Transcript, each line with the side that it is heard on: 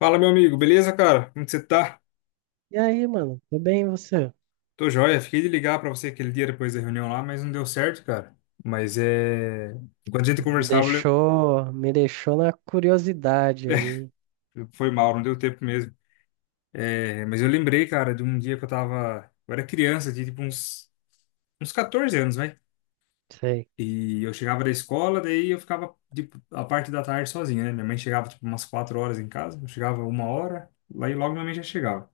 left: Fala, meu amigo, beleza, cara? Como que você tá?
right: E aí, mano? Tudo bem, e você?
left: Tô joia. Fiquei de ligar pra você aquele dia depois da reunião lá, mas não deu certo, cara. Mas é. Enquanto a gente
right: Me
left: conversava, eu.
right: deixou, me deixou na curiosidade aí.
left: Foi mal, não deu tempo mesmo. Mas eu lembrei, cara, de um dia que eu tava. Eu era criança, tinha tipo uns 14 anos, vai.
right: Sei.
left: E eu chegava da escola, daí eu ficava, tipo, a parte da tarde sozinho, né? Minha mãe chegava, tipo, umas 4 horas em casa, eu chegava 1 hora, lá e logo minha mãe já chegava.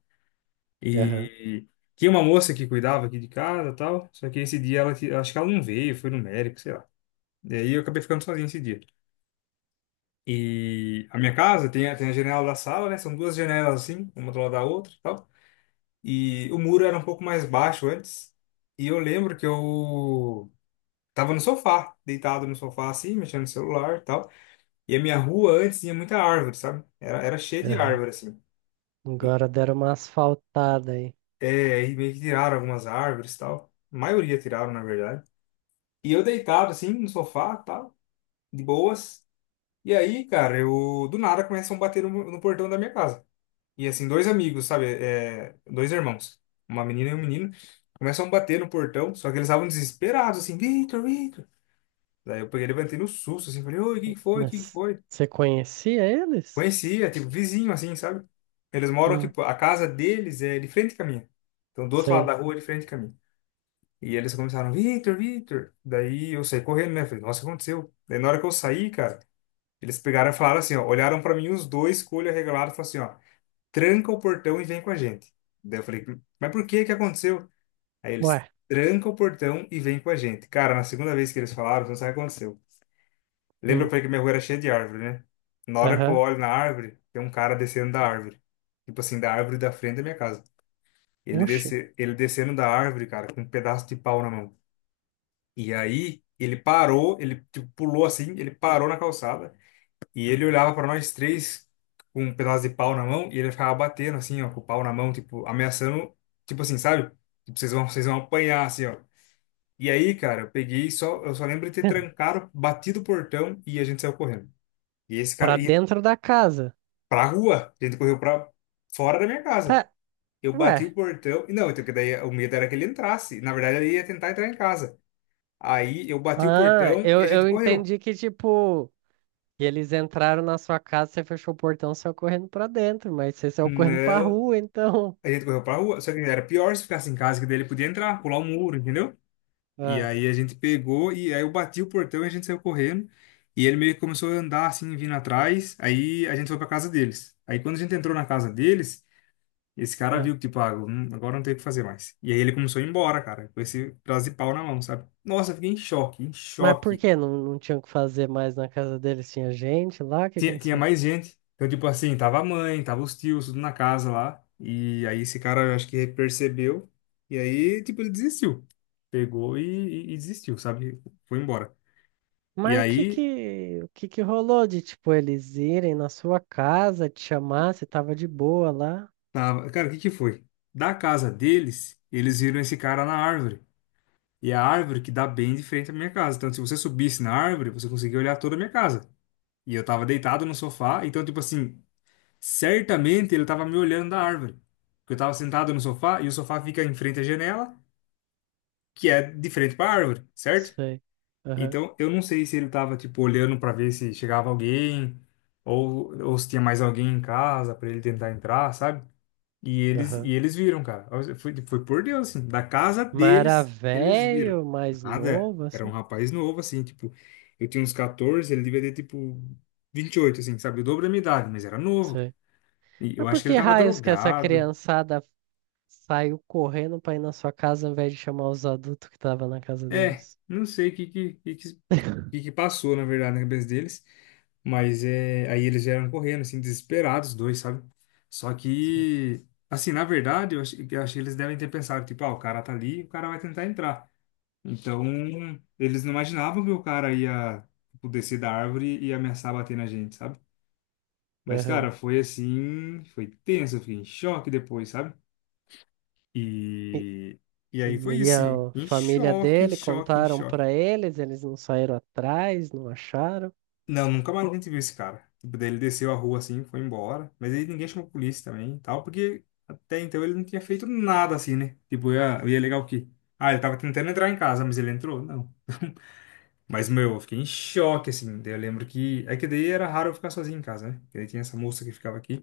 right: Aham,
left: E tinha uma moça que cuidava aqui de casa e tal. Só que esse dia ela, acho que ela não veio, foi no médico, sei lá. Daí eu acabei ficando sozinho esse dia. E a minha casa tem, tem a janela da sala, né? São duas janelas assim, uma do lado da outra e tal. E o muro era um pouco mais baixo antes. E eu lembro que eu tava no sofá, deitado no sofá assim, mexendo no celular e tal. E a minha rua antes tinha muita árvore, sabe? Era cheia de
right: aham.
left: árvore assim. E,
right: Agora deram uma asfaltada aí.
left: e meio que tiraram algumas árvores e tal. A maioria tiraram, na verdade. E eu deitado, assim, no sofá, tal, de boas. E aí, cara, eu do nada começam a bater no portão da minha casa. E assim, dois amigos, sabe? É, dois irmãos, uma menina e um menino, começam a bater no portão, só que eles estavam desesperados, assim, Victor, Victor. Daí eu peguei, levantei no susto, assim, falei, oi, o que que foi? O que que
right: Mas
left: foi?
right: você conhecia eles?
left: Conhecia, tipo, vizinho, assim, sabe? Eles moram,
right: Hum,
left: tipo, a casa deles é de frente com a minha. Então, do outro lado da
right: sei.
left: rua, é de frente com a minha. E eles começaram, Victor, Victor. Daí eu saí correndo, né? Falei, nossa, o que aconteceu? Daí na hora que eu saí, cara. Eles pegaram e falaram assim, ó, olharam pra mim os dois com o olho arregalado e falaram assim, ó, tranca o portão e vem com a gente. Daí eu falei, mas por que que aconteceu? Aí
right: Ué,
left: eles tranca o portão e vem com a gente. Cara, na segunda vez que eles falaram, você não sabe o que aconteceu. Lembra que eu
right: hum,
left: falei que minha rua era cheia de árvore, né? Na hora que eu
right: aham.
left: olho na árvore, tem um cara descendo da árvore. Tipo assim, da árvore da frente da minha casa. Ele
right: Oxi.
left: desce, ele descendo da árvore, cara, com um pedaço de pau na mão. E aí, ele parou, ele tipo, pulou assim, ele parou na calçada. E ele olhava pra nós três com um pedaço de pau na mão e ele ficava batendo assim, ó, com o pau na mão, tipo, ameaçando, tipo assim, sabe? Tipo, vocês vão apanhar, assim, ó. E aí, cara, eu peguei só, eu só lembro de ter trancado, batido o portão e a gente saiu correndo. E esse cara,
right: Pra
left: e
right: dentro da casa.
left: pra rua, a gente correu pra fora da minha
right: Pé,
left: casa. Eu
right: ué.
left: bati o portão, e não, então que daí o medo era que ele entrasse. Na verdade, ele ia tentar entrar em casa. Aí eu bati o
right: Ah,
left: portão e
right: eu,
left: a gente
right: eu
left: correu.
right: entendi que, tipo, que eles entraram na sua casa, você fechou o portão, saiu correndo pra dentro, mas você saiu correndo pra
left: Não.
right: rua, então.
left: A gente correu pra rua, só que era pior se ficasse em casa, que daí ele podia entrar, pular o muro, entendeu? E
right: Ah,
left: aí a gente pegou, e aí eu bati o portão e a gente saiu correndo. E ele meio que começou a andar assim, vindo atrás. Aí a gente foi pra casa deles. Aí quando a gente entrou na casa deles, esse cara
right: ah.
left: viu que, tipo, ah, agora não tem o que fazer mais. E aí ele começou a ir embora, cara, com esse pedaço de pau na mão, sabe? Nossa, eu fiquei em choque, em
right: Mas por
left: choque.
right: que não tinham que fazer mais na casa deles? Tinha gente lá? O que
left: Tinha
right: aconteceu?
left: mais gente. Então, tipo assim, tava a mãe, tava os tios, tudo na casa lá. E aí esse cara, eu acho que percebeu. E aí, tipo, ele desistiu. Pegou e desistiu, sabe? Foi embora. E
right: Mas o que
left: aí,
right: que, o que que rolou de, tipo, eles irem na sua casa, te chamar, você tava de boa lá?
left: tava. Cara, o que que foi? Da casa deles, eles viram esse cara na árvore. E a árvore que dá bem de frente à minha casa. Então, se você subisse na árvore, você conseguia olhar toda a minha casa. E eu tava deitado no sofá. Então, tipo assim, certamente ele tava me olhando da árvore. Porque eu tava sentado no sofá e o sofá fica em frente à janela, que é de frente para a árvore, certo?
right: Sei. Aham,
left: Então, eu não sei se ele tava, tipo, olhando para ver se chegava alguém ou se tinha mais alguém em casa para ele tentar entrar, sabe? E eles, e
right: aham.
left: eles viram, cara. Foi, foi por Deus, assim. Da casa
right: Mas era
left: deles, eles viram.
right: velho, mais
left: Nada.
right: novo,
left: Era um
right: assim?
left: rapaz novo, assim, tipo. Eu tinha uns 14, ele devia ter, tipo, 28, assim, sabe? O dobro da minha idade, mas era novo.
right: Sei.
left: E eu
right: Mas por
left: acho que ele
right: que
left: tava
right: raios que essa
left: drogado.
right: criançada saiu correndo pra ir na sua casa ao invés de chamar os adultos que tava na casa
left: É,
right: deles?
left: não sei o que que passou, na verdade, na cabeça deles. Mas é, aí eles vieram correndo, assim, desesperados, os dois, sabe? Só
right: Sei.
left: que, assim, na verdade, eu achei que eles devem ter pensado, tipo, ah, o cara tá ali, o cara vai tentar entrar. Então, eles não imaginavam que o cara ia, tipo, descer da árvore e ameaçar bater na gente, sabe? Mas, cara,
right: Aham.
left: foi assim, foi tenso, eu fiquei em choque depois, sabe?
right: E
left: E, e aí foi
right: E
left: isso, sim
right: a
left: em
right: família
left: choque, em
right: dele
left: choque, em
right: contaram
left: choque.
right: pra eles, eles não saíram atrás, não acharam.
left: Não, nunca mais a Pô, gente viu esse cara. Tipo, daí ele desceu a rua assim, foi embora. Mas aí ninguém chamou a polícia também e tal, porque até então ele não tinha feito nada assim, né? Tipo, ia legal o quê? Ah, ele tava tentando entrar em casa, mas ele entrou? Não. Mas, meu, eu fiquei em choque, assim. Daí eu lembro que. É que daí era raro eu ficar sozinho em casa, né? Porque daí tinha essa moça que ficava aqui.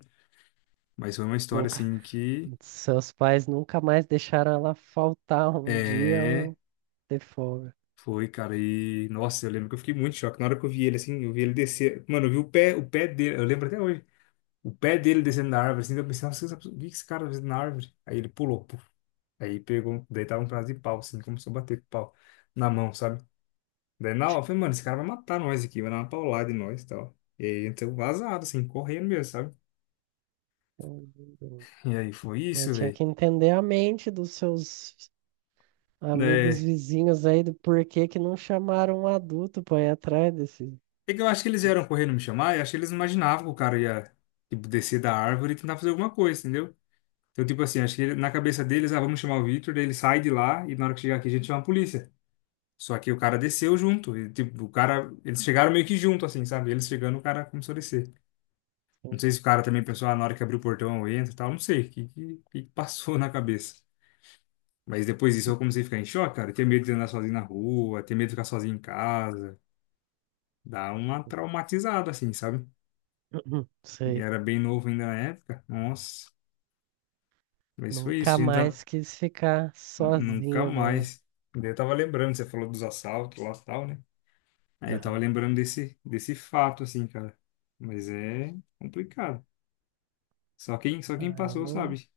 left: Mas foi uma história,
right: Nunca,
left: assim, que.
right: seus pais nunca mais deixaram ela faltar um dia
left: É.
right: ou ter folga.
left: Foi, cara. E. Nossa, eu lembro que eu fiquei muito em choque. Na hora que eu vi ele, assim, eu vi ele descer. Mano, eu vi o pé dele. Eu lembro até hoje. O pé dele descendo na árvore, assim, eu pensei, nossa, o que que esse cara tá fazendo na árvore? Aí ele pulou, puf. Aí pegou, daí tava um pedaço de pau, assim, começou a bater com o pau na mão, sabe? Daí na hora eu falei, mano, esse cara vai matar nós aqui, vai dar uma paulada em nós e tal. E aí então vazado, assim, correndo mesmo, sabe? E aí foi
right: Mas
left: isso,
right: tinha
left: velho.
right: que entender a mente dos seus amigos
left: É,
right: vizinhos aí do porquê que não chamaram um adulto pra ir atrás desse.
left: é que eu acho que eles vieram correndo me chamar, e acho que eles não imaginavam que o cara ia, tipo, descer da árvore e tentar fazer alguma coisa, entendeu? Então, tipo assim, acho que na cabeça deles, ah, vamos chamar o Victor, daí ele sai de lá e na hora que chegar aqui a gente chama a polícia. Só que o cara desceu junto. E, tipo, o cara. Eles chegaram meio que junto, assim, sabe? Eles chegando, o cara começou a descer. Não sei se o cara também pensou, ah, na hora que abriu o portão eu entro e tal. Não sei. O que passou na cabeça? Mas depois disso eu comecei a ficar em choque, cara. Ter medo de andar sozinho na rua, ter medo de ficar sozinho em casa. Dá uma traumatizada, assim, sabe? E
right: Sei.
left: era bem novo ainda na época. Nossa. Mas foi
right: Nunca
left: isso. A gente tá.
right: mais quis ficar
left: Nunca
right: sozinho daí.
left: mais. Daí eu tava lembrando, você falou dos assaltos lá e tal, né? Aí eu tava
right: Aham.
left: lembrando desse fato, assim, cara. Mas é complicado. Só quem
right: Ah, eu
left: passou
right: não.
left: sabe.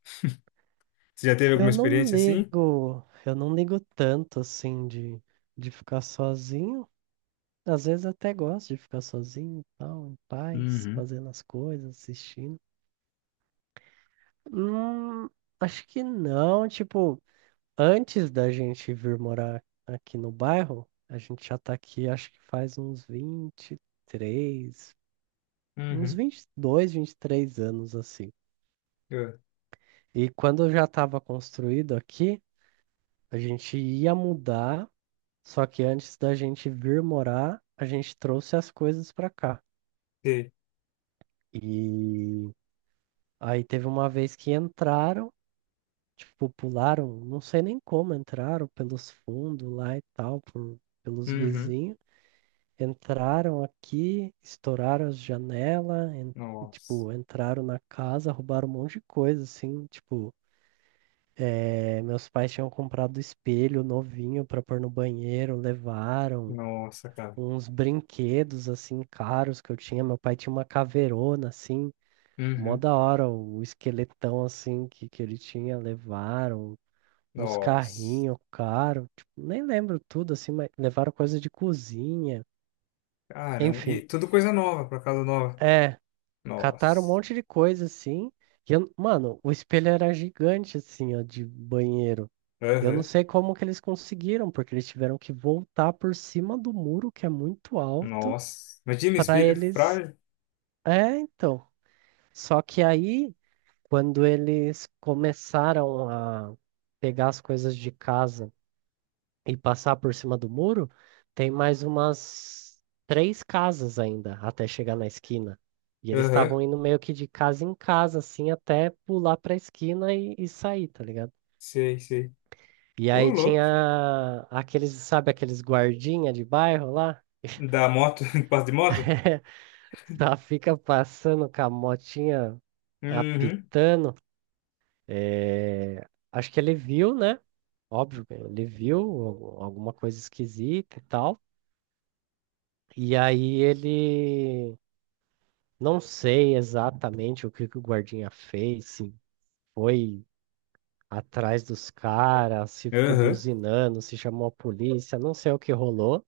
left: Você já teve alguma
right: Eu não
left: experiência assim?
right: ligo, eu não ligo tanto assim de ficar sozinho. Às vezes até gosto de ficar sozinho e tal, em paz,
left: Uhum.
right: fazendo as coisas, assistindo. Hum, Acho que não, tipo, antes da gente vir morar aqui no bairro, a gente já tá aqui, acho que faz uns vinte, e três, uns
left: Uhum.
right: vinte, vinte dois, 23 anos assim.
left: Eu
right: E quando já estava construído aqui, a gente ia mudar. Só que antes da gente vir morar, a gente trouxe as coisas pra cá.
left: sei.
right: E aí teve uma vez que entraram, tipo, pularam, não sei nem como entraram, pelos fundos lá e tal, pelos
left: Uhum.
right: vizinhos. Entraram aqui, estouraram as janelas,
left: Nossa.
right: tipo, entraram na casa, roubaram um monte de coisa, assim, tipo, meus pais tinham comprado espelho novinho pra pôr no banheiro, levaram
left: Nossa, cara.
right: uns brinquedos assim caros que eu tinha. Meu pai tinha uma caveirona assim, mó
left: Uhum.
right: da hora, o esqueletão assim que ele tinha, levaram uns
left: Nossa.
right: carrinhos caros, tipo, nem lembro tudo assim, mas levaram coisa de cozinha,
left: Caramba.
right: enfim.
left: E tudo coisa nova, pra casa nova.
right: É, cataram um
left: Nossa.
right: monte de coisa assim. E mano, o espelho era gigante assim, ó, de banheiro. Eu não
left: Aham.
right: sei como que eles conseguiram, porque eles tiveram que voltar por cima do muro, que é muito alto,
left: Nossa. Imagina
right: para
left: espelho
right: eles
left: frágil.
right: é, então, só que aí, quando eles começaram a pegar as coisas de casa e passar por cima do muro, tem mais umas três casas ainda até chegar na esquina. E eles
left: Aham.
right: estavam indo meio que de casa em casa, assim, até pular pra esquina e sair, tá ligado?
left: Sei, sei.
right: E
left: Ô,
right: aí
left: louco.
right: tinha aqueles, sabe, aqueles guardinha de bairro lá?
left: Da moto, passa de moto?
right: Tá, fica passando com a motinha
left: Uhum.
right: apitando. É, acho que ele viu, né? Óbvio, ele viu alguma coisa esquisita e tal. E aí ele não sei exatamente o que que o guardinha fez, se foi atrás dos caras, se ficou
left: Aham.
right: buzinando, se chamou a polícia, não sei o que rolou,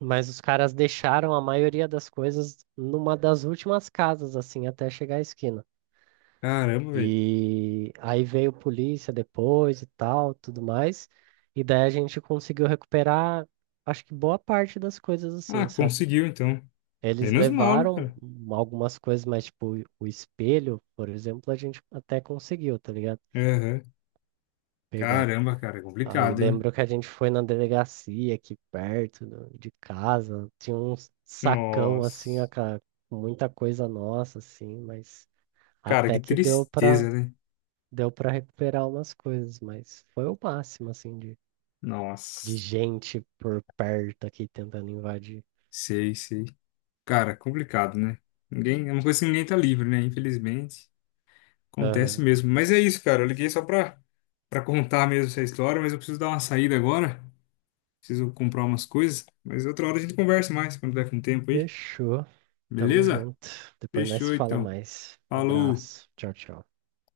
right: mas os caras deixaram a maioria das coisas numa das últimas casas, assim, até chegar à esquina.
left: Caramba, velho.
right: E aí veio polícia depois e tal, tudo mais. E daí a gente conseguiu recuperar, acho que boa parte das coisas
left: Ah,
right: assim, sabe?
left: conseguiu então.
right: Eles
left: Menos mal, né,
right: levaram
left: cara?
right: algumas coisas, mas tipo, o espelho, por exemplo, a gente até conseguiu, tá ligado?
left: Aham.
right: Pegar.
left: Caramba, cara, é
right: Aí
left: complicado, hein?
right: lembro que a gente foi na delegacia aqui perto de casa, tinha um sacão assim, ó,
left: Nossa.
right: com muita coisa nossa, assim, mas
left: Cara,
right: até
left: que
right: que deu
left: tristeza, né?
right: Deu para recuperar umas coisas, mas foi o máximo, assim, de
left: Nossa.
right: gente por perto aqui tentando invadir.
left: Sei, sei. Cara, complicado, né? Ninguém, é uma coisa que ninguém tá livre, né? Infelizmente. Acontece
right: Aham.
left: mesmo. Mas é isso, cara. Eu liguei só pra contar mesmo essa história, mas eu preciso dar uma saída agora. Preciso comprar umas coisas. Mas outra hora a gente conversa mais, quando tiver com tempo aí.
right: Fechou. Tamo
left: Beleza?
right: junto. Depois nós se
left: Fechou,
right: fala
left: então.
right: mais.
left: Falou.
right: Abraço. Tchau, tchau.